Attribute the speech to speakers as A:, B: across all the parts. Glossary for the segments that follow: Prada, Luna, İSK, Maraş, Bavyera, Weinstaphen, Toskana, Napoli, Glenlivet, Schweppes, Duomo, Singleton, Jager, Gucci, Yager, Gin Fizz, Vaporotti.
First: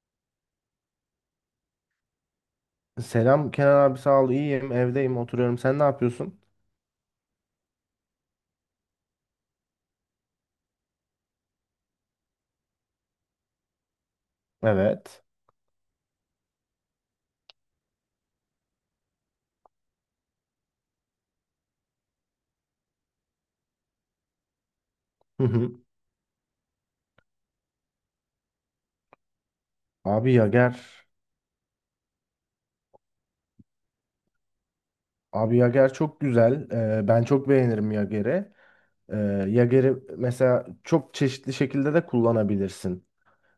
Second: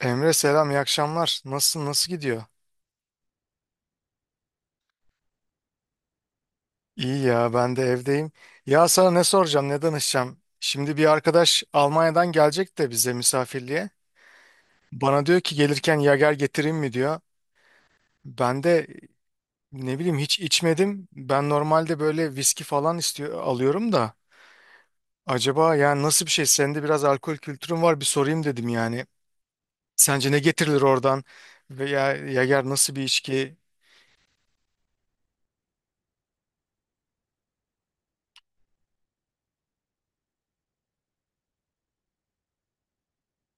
A: Emre selam, iyi akşamlar. Nasılsın, nasıl gidiyor?
B: Selam Kenan abi, sağ ol, iyiyim, evdeyim, oturuyorum. Sen ne yapıyorsun?
A: İyi ya, ben de evdeyim. Ya sana ne soracağım, ne danışacağım? Şimdi bir arkadaş Almanya'dan gelecek de bize misafirliğe.
B: Evet.
A: Bana diyor ki gelirken yager getireyim mi diyor. Ben de ne bileyim, hiç içmedim. Ben normalde böyle viski falan istiyor, alıyorum da.
B: Hı hı.
A: Acaba yani nasıl bir şey? Senin de biraz alkol kültürün var, bir sorayım dedim yani. Sence
B: Abi
A: ne
B: Yager.
A: getirilir oradan? Veya yager nasıl bir içki?
B: Abi Yager çok güzel. Ben çok beğenirim Yager'i. Ee, Yager'i mesela çok çeşitli şekilde de kullanabilirsin.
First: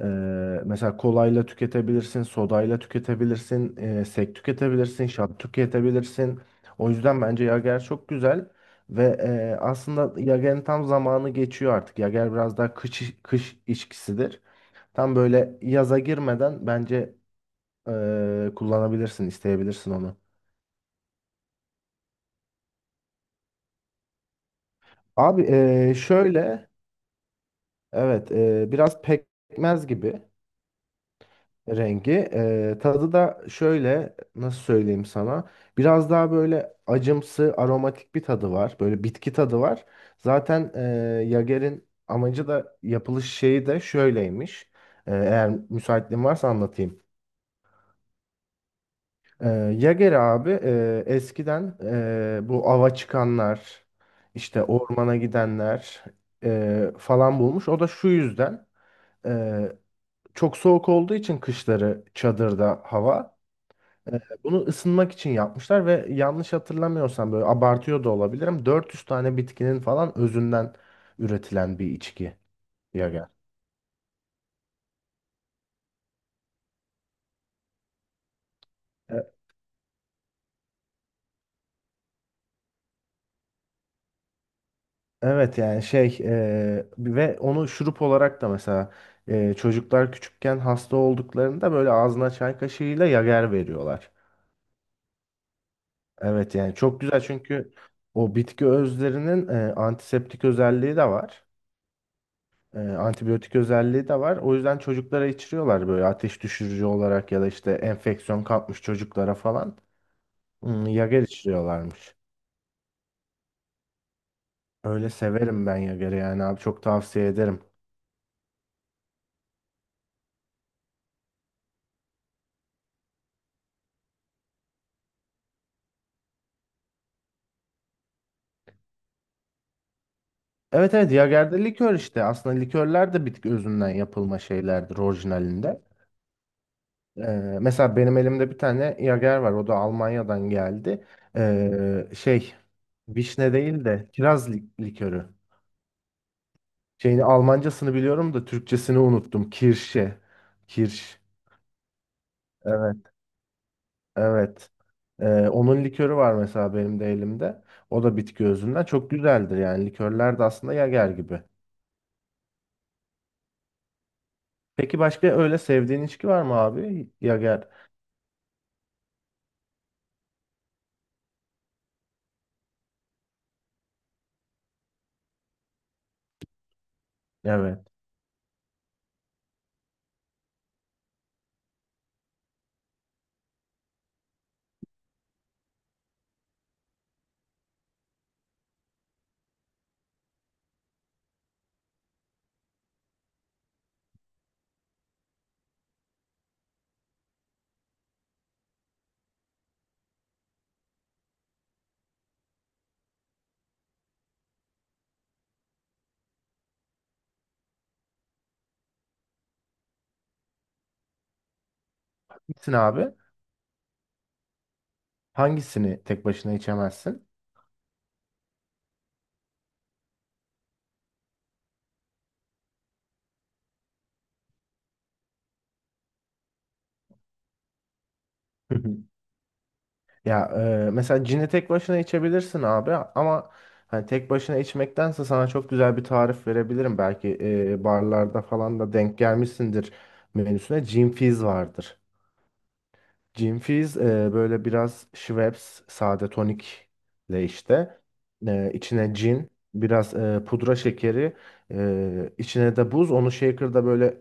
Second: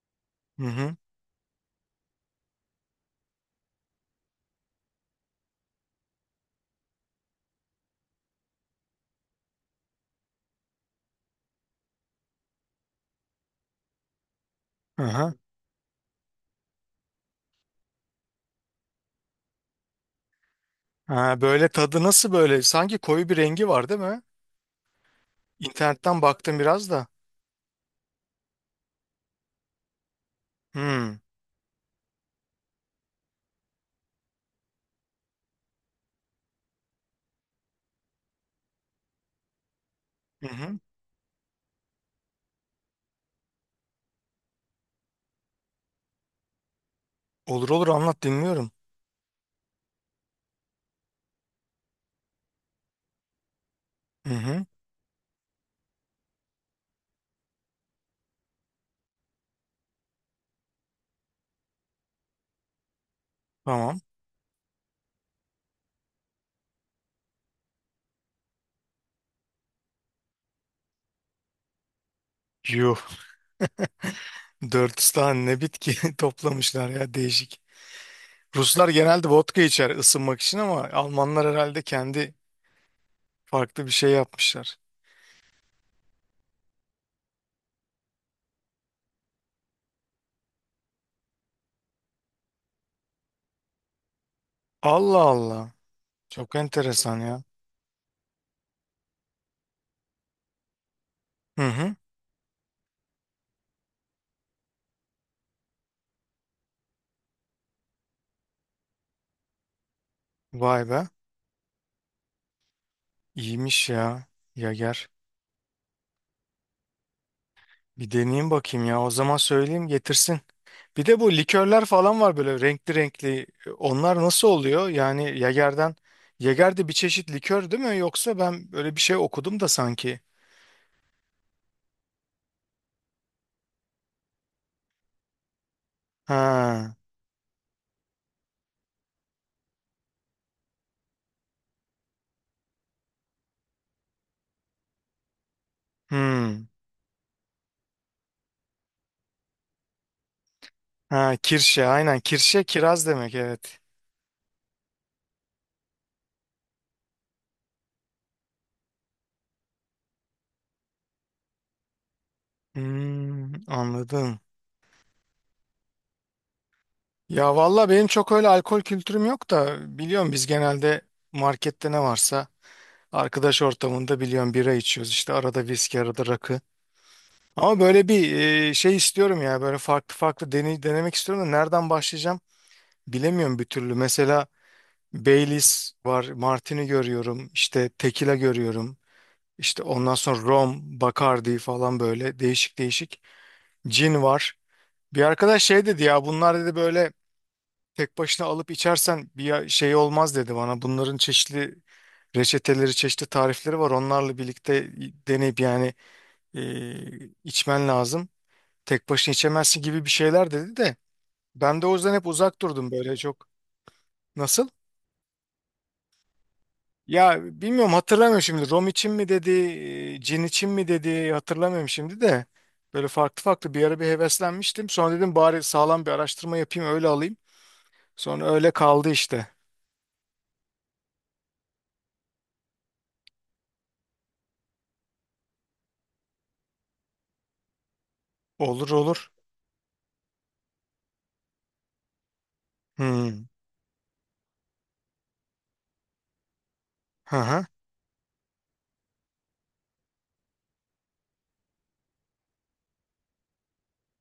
B: Ee,
A: Hı hı.
B: mesela kolayla tüketebilirsin, sodayla tüketebilirsin, sek tüketebilirsin, şat tüketebilirsin. O yüzden bence Yager çok güzel. Ve aslında Yager'in tam zamanı geçiyor artık. Yager biraz daha kış içkisidir. Tam
A: Aha.
B: böyle yaza girmeden bence kullanabilirsin, isteyebilirsin onu.
A: Ha, böyle tadı nasıl böyle? Sanki koyu bir rengi var, değil mi?
B: Abi
A: İnternetten baktım
B: şöyle,
A: biraz da.
B: evet, biraz pekmez gibi
A: Hmm.
B: rengi. Tadı da şöyle, nasıl söyleyeyim sana? Biraz daha böyle acımsı, aromatik bir tadı var. Böyle bitki tadı var.
A: Hı
B: Zaten
A: hı.
B: Jager'in amacı da yapılış şeyi de şöyleymiş. Eğer müsaitliğin varsa anlatayım.
A: Olur olur, anlat, dinliyorum.
B: Ee, Yager abi, eskiden bu ava çıkanlar,
A: Hı
B: işte
A: hı.
B: ormana gidenler falan bulmuş. O da şu yüzden, e, çok soğuk olduğu için kışları çadırda hava,
A: Tamam.
B: bunu ısınmak için yapmışlar. Ve yanlış hatırlamıyorsam, böyle abartıyor da olabilirim, 400 tane bitkinin falan özünden üretilen bir içki
A: Yuh.
B: Yager.
A: Dört tane ne bitki toplamışlar ya, değişik. Ruslar genelde vodka içer ısınmak için, ama Almanlar herhalde kendi farklı bir şey yapmışlar.
B: Evet yani ve onu şurup olarak da mesela, çocuklar küçükken hasta olduklarında böyle ağzına çay kaşığıyla yager veriyorlar.
A: Allah Allah. Çok
B: Evet yani çok
A: enteresan
B: güzel,
A: ya.
B: çünkü o bitki özlerinin antiseptik özelliği de var.
A: Hı hı.
B: Antibiyotik özelliği de var. O yüzden çocuklara içiriyorlar böyle ateş düşürücü olarak, ya da işte enfeksiyon kapmış çocuklara falan.
A: Vay
B: Hmm,
A: be.
B: yager içiriyorlarmış.
A: İyiymiş ya. Yager.
B: Öyle severim ben yageri yani abi, çok tavsiye ederim.
A: Bir deneyeyim bakayım ya. O zaman söyleyeyim getirsin. Bir de bu likörler falan var böyle renkli renkli. Onlar nasıl oluyor? Yani Yager'den, Yager de bir çeşit likör değil mi? Yoksa ben böyle bir şey okudum da sanki.
B: Evet evet, Jager'de likör işte. Aslında likörler de bitki özünden yapılma şeylerdir orijinalinde.
A: Ha.
B: Ee, mesela benim elimde bir tane Jager var. O da Almanya'dan geldi. Şey, vişne değil de kiraz likörü.
A: Hmm.
B: Şeyini Almancasını biliyorum da Türkçesini unuttum. Kirşe. Kirş.
A: Ha, kirşe aynen. Kirşe
B: Evet.
A: kiraz demek, evet.
B: Evet. Onun likörü var mesela benim de elimde. O da bitki özünden. Çok güzeldir yani. Likörler de aslında Jager gibi.
A: Hmm, anladım.
B: Peki başka öyle sevdiğin içki var mı abi?
A: Ya
B: Jager.
A: valla benim çok öyle alkol kültürüm yok da, biliyorum biz genelde markette ne varsa arkadaş ortamında, biliyorum, bira içiyoruz, işte arada viski, arada rakı. Ama
B: Evet.
A: böyle bir şey istiyorum ya, böyle farklı farklı deney, denemek istiyorum da nereden başlayacağım bilemiyorum bir türlü. Mesela Baileys var, Martini görüyorum, işte Tequila görüyorum, işte ondan sonra Rom, Bacardi falan, böyle değişik değişik. Gin var. Bir arkadaş şey dedi ya, bunlar dedi, böyle tek başına alıp içersen şey olmaz dedi bana. Bunların çeşitli reçeteleri, çeşitli tarifleri var. Onlarla birlikte deneyip yani, e, içmen lazım. Tek başına içemezsin gibi bir şeyler dedi de, ben de o yüzden hep uzak
B: Gitsin
A: durdum
B: abi.
A: böyle çok. Nasıl?
B: Hangisini tek başına içemezsin?
A: Ya bilmiyorum, hatırlamıyorum şimdi, rom için mi dedi, cin için mi dedi, hatırlamıyorum şimdi de. Böyle farklı farklı bir ara bir heveslenmiştim. Sonra dedim bari sağlam bir araştırma yapayım, öyle alayım. Sonra öyle
B: Hı hı.
A: kaldı işte.
B: Ya Mesela cini tek başına içebilirsin abi, ama hani tek başına içmektense sana çok güzel bir tarif verebilirim. Belki barlarda falan
A: Olur
B: da denk
A: olur.
B: gelmişsindir menüsüne. Gin Fizz vardır.
A: Hmm.
B: Gin Fizz, böyle biraz Schweppes sade
A: Hı
B: tonikle,
A: hı.
B: işte içine cin, biraz pudra şekeri, içine de buz. Onu shaker'da böyle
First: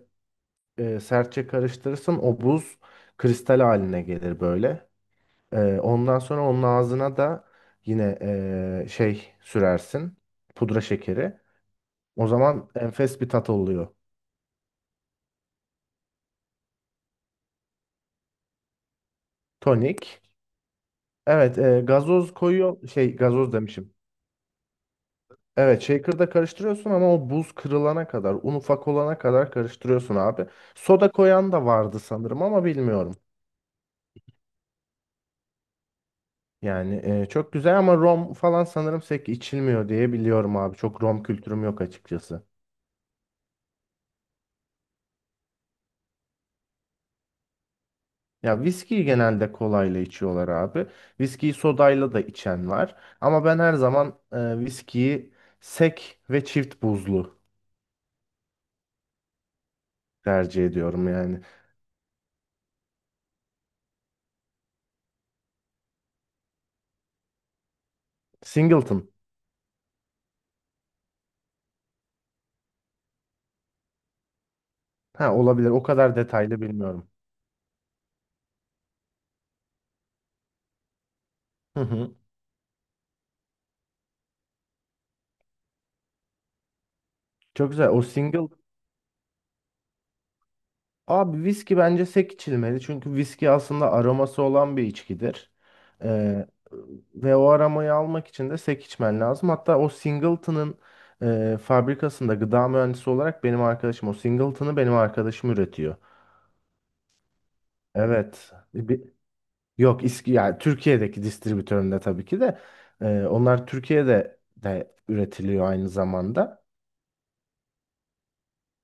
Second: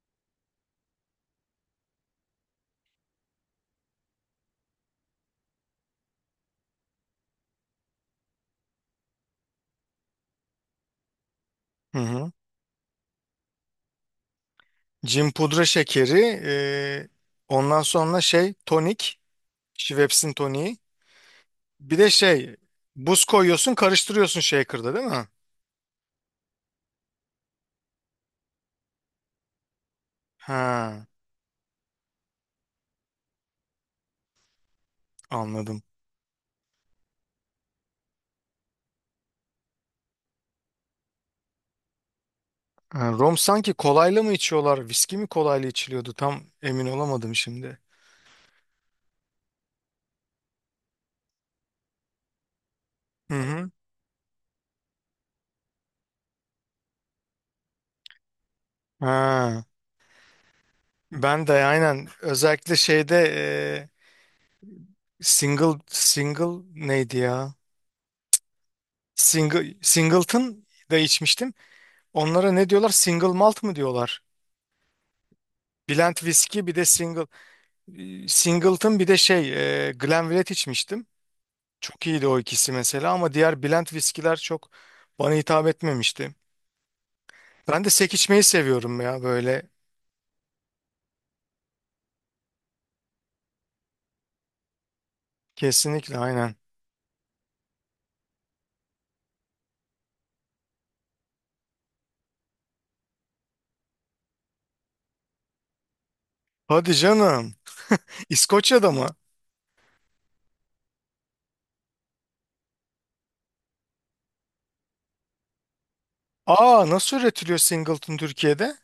B: sertçe karıştırırsın, o buz kristal haline gelir böyle. E, ondan sonra onun ağzına da yine şey sürersin, pudra şekeri.
A: Hı
B: O
A: hı.
B: zaman enfes bir tat oluyor.
A: Cin, pudra şekeri, ondan sonra şey, tonik,
B: Tonik.
A: Schweppes'in toniği.
B: Evet,
A: Bir de
B: gazoz
A: şey,
B: koyuyor, şey,
A: buz
B: gazoz
A: koyuyorsun,
B: demişim.
A: karıştırıyorsun shaker'da, değil mi?
B: Evet, shaker'da karıştırıyorsun, ama o buz kırılana kadar, un ufak olana kadar karıştırıyorsun abi.
A: Ha,
B: Soda koyan da vardı sanırım, ama bilmiyorum.
A: anladım.
B: Yani çok güzel, ama rom falan sanırım pek içilmiyor diye biliyorum abi. Çok rom kültürüm yok açıkçası.
A: Ha, rom sanki kolayla mı içiyorlar? Viski mi kolayla içiliyordu? Tam emin olamadım şimdi.
B: Ya, viskiyi genelde kolayla içiyorlar abi. Viskiyi sodayla da içen var.
A: Hı
B: Ama ben
A: hı.
B: her zaman viskiyi sek ve çift buzlu
A: Ha,
B: tercih ediyorum yani.
A: ben de aynen, özellikle şeyde, single single neydi ya?
B: Singleton.
A: Single Singleton da içmiştim. Onlara ne diyorlar? Single malt mı diyorlar?
B: Ha, olabilir. O
A: Blend
B: kadar detaylı
A: viski bir de
B: bilmiyorum.
A: single, Singleton, bir de şey, Glenlivet içmiştim.
B: Hı
A: Çok
B: hı.
A: iyiydi o ikisi mesela, ama diğer blend viskiler çok bana hitap etmemişti.
B: Çok
A: Ben
B: güzel.
A: de
B: O
A: sek içmeyi
B: single.
A: seviyorum ya böyle.
B: Abi, viski bence sek içilmeli. Çünkü viski aslında aroması olan bir içkidir.
A: Kesinlikle
B: Ee,
A: aynen.
B: ve o aromayı almak için de sek içmen lazım. Hatta o Singleton'ın fabrikasında gıda mühendisi olarak benim arkadaşım o Singleton'ı benim arkadaşım üretiyor.
A: Hadi canım.
B: Evet.
A: İskoçya'da mı?
B: Yok, İSK, yani Türkiye'deki distribütöründe tabii ki de onlar Türkiye'de de üretiliyor aynı zamanda.
A: Aa, nasıl üretiliyor Singleton Türkiye'de?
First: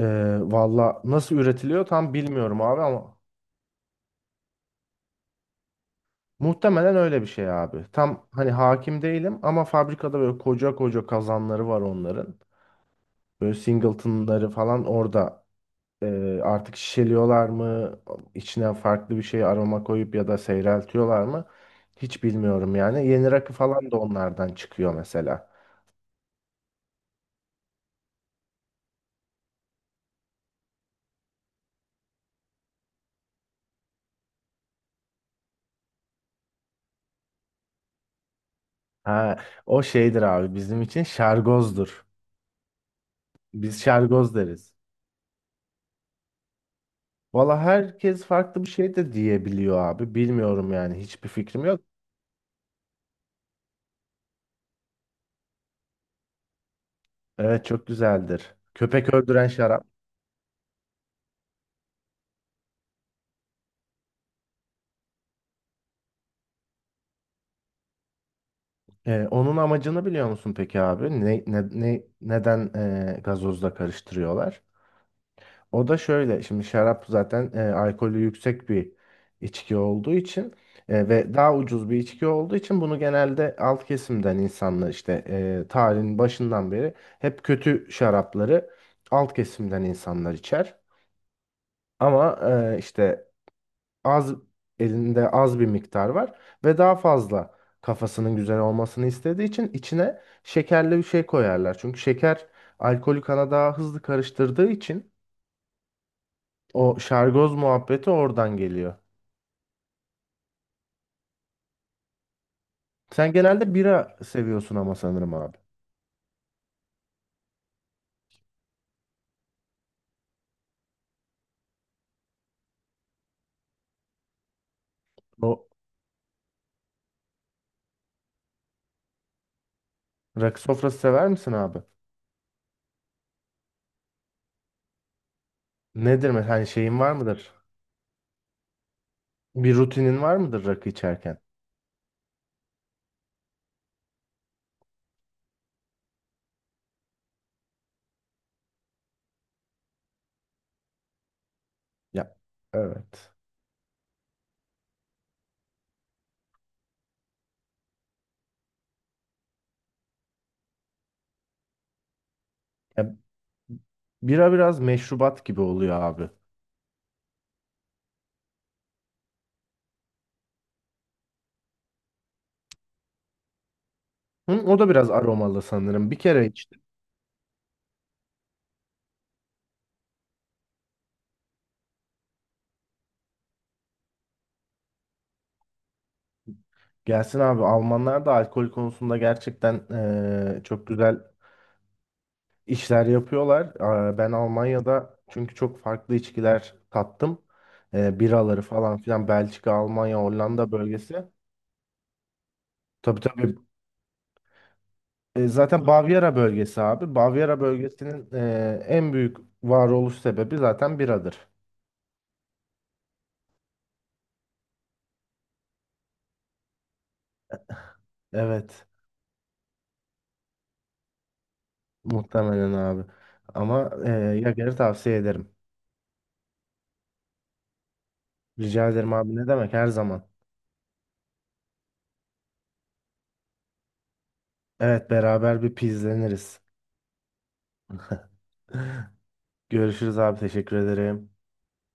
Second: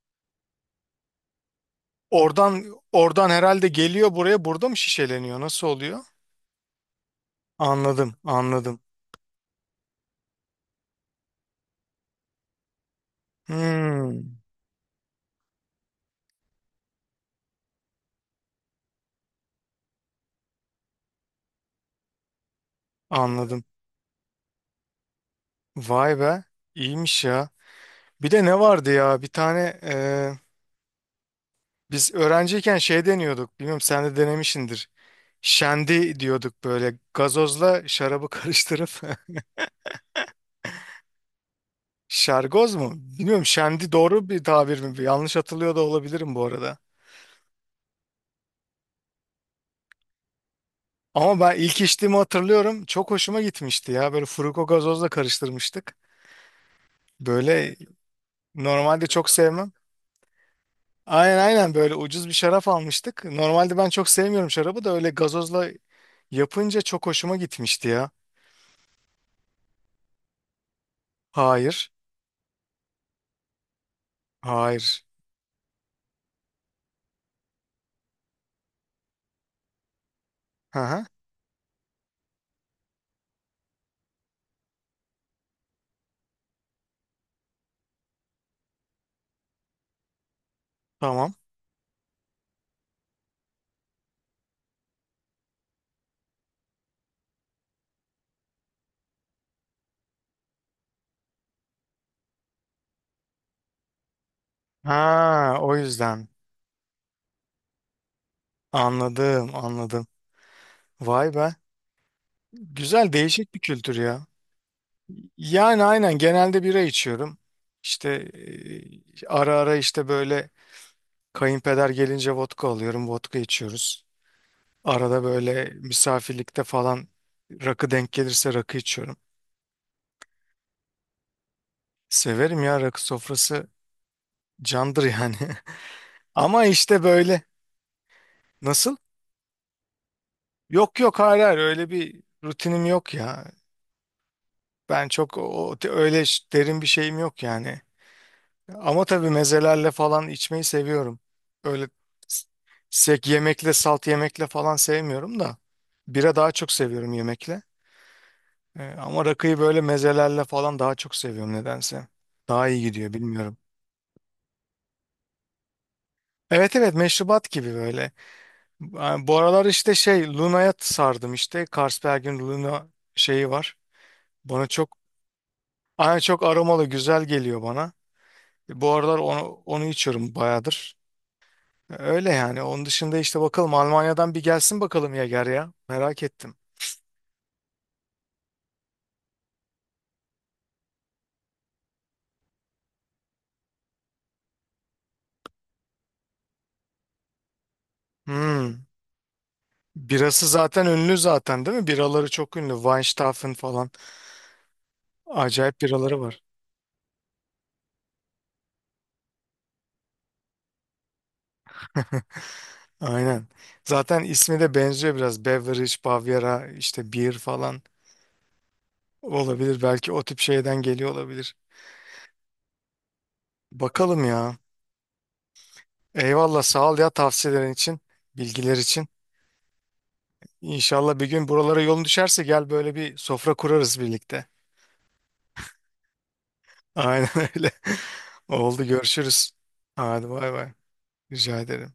B: E, valla nasıl üretiliyor tam bilmiyorum
A: Oradan,
B: abi, ama
A: oradan herhalde geliyor buraya, burada mı şişeleniyor? Nasıl oluyor?
B: muhtemelen öyle bir şey abi.
A: Anladım
B: Tam hani
A: anladım.
B: hakim değilim, ama fabrikada böyle koca koca kazanları var onların. Böyle
A: Hmm,
B: singletonları falan orada artık şişeliyorlar mı? İçine farklı bir şey aroma koyup ya da seyreltiyorlar mı? Hiç bilmiyorum yani. Yeni rakı
A: anladım.
B: falan da onlardan çıkıyor mesela.
A: Vay be, iyiymiş ya. Bir de ne vardı ya, bir tane biz öğrenciyken şey deniyorduk. Bilmiyorum, sen de denemişsindir. Şendi diyorduk, böyle gazozla şarabı karıştırıp.
B: Ha, o şeydir abi, bizim için şargozdur.
A: Şergoz mu? Bilmiyorum,
B: Biz
A: şendi doğru
B: şargoz
A: bir
B: deriz.
A: tabir mi? Yanlış hatırlıyor da olabilirim bu arada.
B: Valla herkes farklı bir şey de diyebiliyor abi. Bilmiyorum yani, hiçbir
A: Ama ben
B: fikrim
A: ilk
B: yok.
A: içtiğimi hatırlıyorum. Çok hoşuma gitmişti ya. Böyle furuko gazozla karıştırmıştık.
B: Evet
A: Böyle
B: çok güzeldir.
A: normalde
B: Köpek
A: çok
B: öldüren
A: sevmem.
B: şarap.
A: Aynen aynen, böyle ucuz bir şarap almıştık. Normalde ben çok sevmiyorum şarabı da, öyle gazozla yapınca çok hoşuma gitmişti ya.
B: Onun amacını biliyor musun peki abi?
A: Hayır.
B: Neden gazozla karıştırıyorlar?
A: Hayır.
B: O da şöyle. Şimdi şarap zaten alkolü yüksek bir içki olduğu için,
A: Hı hı.
B: ve daha ucuz bir içki olduğu için bunu genelde alt kesimden insanlar, işte, tarihin başından beri hep kötü şarapları alt kesimden insanlar içer.
A: Tamam.
B: Ama işte az elinde az bir miktar var ve daha fazla kafasının güzel olmasını istediği için içine şekerli bir şey koyarlar. Çünkü şeker alkolü kana daha hızlı karıştırdığı için
A: Ha, o yüzden.
B: o şargoz muhabbeti oradan geliyor.
A: Anladım anladım. Vay be. Güzel,
B: Sen
A: değişik bir
B: genelde
A: kültür
B: bira
A: ya.
B: seviyorsun ama sanırım abi.
A: Yani aynen, genelde bira içiyorum. İşte ara ara, işte böyle kayınpeder gelince vodka alıyorum, vodka içiyoruz. Arada
B: O
A: böyle misafirlikte falan rakı denk gelirse rakı içiyorum.
B: rakı sofrası sever misin abi?
A: Severim ya, rakı sofrası candır yani.
B: Nedir mesela,
A: Ama
B: hani şeyin
A: işte
B: var
A: böyle,
B: mıdır?
A: nasıl?
B: Bir rutinin var mıdır rakı
A: Yok yok,
B: içerken?
A: hayır hayır, öyle bir rutinim yok ya. Ben çok o, öyle derin bir şeyim yok yani. Ama tabii mezelerle falan içmeyi seviyorum. Öyle
B: Ya
A: s- sek
B: evet.
A: yemekle, salt yemekle falan sevmiyorum da. Bira daha çok seviyorum yemekle. Ama rakıyı böyle mezelerle falan daha çok seviyorum nedense. Daha iyi
B: Ya,
A: gidiyor, bilmiyorum.
B: bira biraz meşrubat gibi oluyor abi.
A: Evet evet, meşrubat gibi böyle. Yani bu aralar işte şey, Luna'ya sardım işte. Carlsberg'in Luna şeyi var.
B: Hı,
A: Bana
B: o da
A: çok
B: biraz aromalı sanırım. Bir
A: aynı, çok
B: kere iç.
A: aromalı, güzel geliyor bana. Bu aralar onu, onu içiyorum bayağıdır. Öyle yani. Onun dışında işte bakalım, Almanya'dan bir gelsin bakalım Yager ya. Merak ettim.
B: Gelsin abi, Almanlar da alkol konusunda gerçekten çok güzel işler yapıyorlar. Aa, ben Almanya'da çünkü çok farklı içkiler tattım. Biraları
A: Hmm.
B: falan filan, Belçika, Almanya,
A: Birası
B: Hollanda
A: zaten ünlü
B: bölgesi.
A: zaten, değil mi? Biraları çok ünlü.
B: Tabii
A: Weinstaphen
B: tabii.
A: falan. Acayip
B: Zaten
A: biraları
B: Bavyera
A: var.
B: bölgesi abi. Bavyera bölgesinin en büyük varoluş sebebi zaten biradır.
A: Aynen. Zaten ismi de benziyor biraz. Beverage, Bavyera, işte beer falan
B: Evet,
A: olabilir. Belki o tip şeyden geliyor olabilir.
B: muhtemelen abi. Ama
A: Bakalım ya.
B: Yager'i tavsiye ederim.
A: Eyvallah, sağ ol ya tavsiyelerin için, bilgiler
B: Rica
A: için.
B: ederim abi, ne demek, her zaman.
A: İnşallah bir gün buralara yolun düşerse gel, böyle bir sofra kurarız birlikte.
B: Evet, beraber bir pizleniriz.
A: Aynen öyle. Oldu, görüşürüz.
B: Görüşürüz
A: Hadi
B: abi,
A: bay bay.
B: teşekkür ederim.
A: Rica ederim.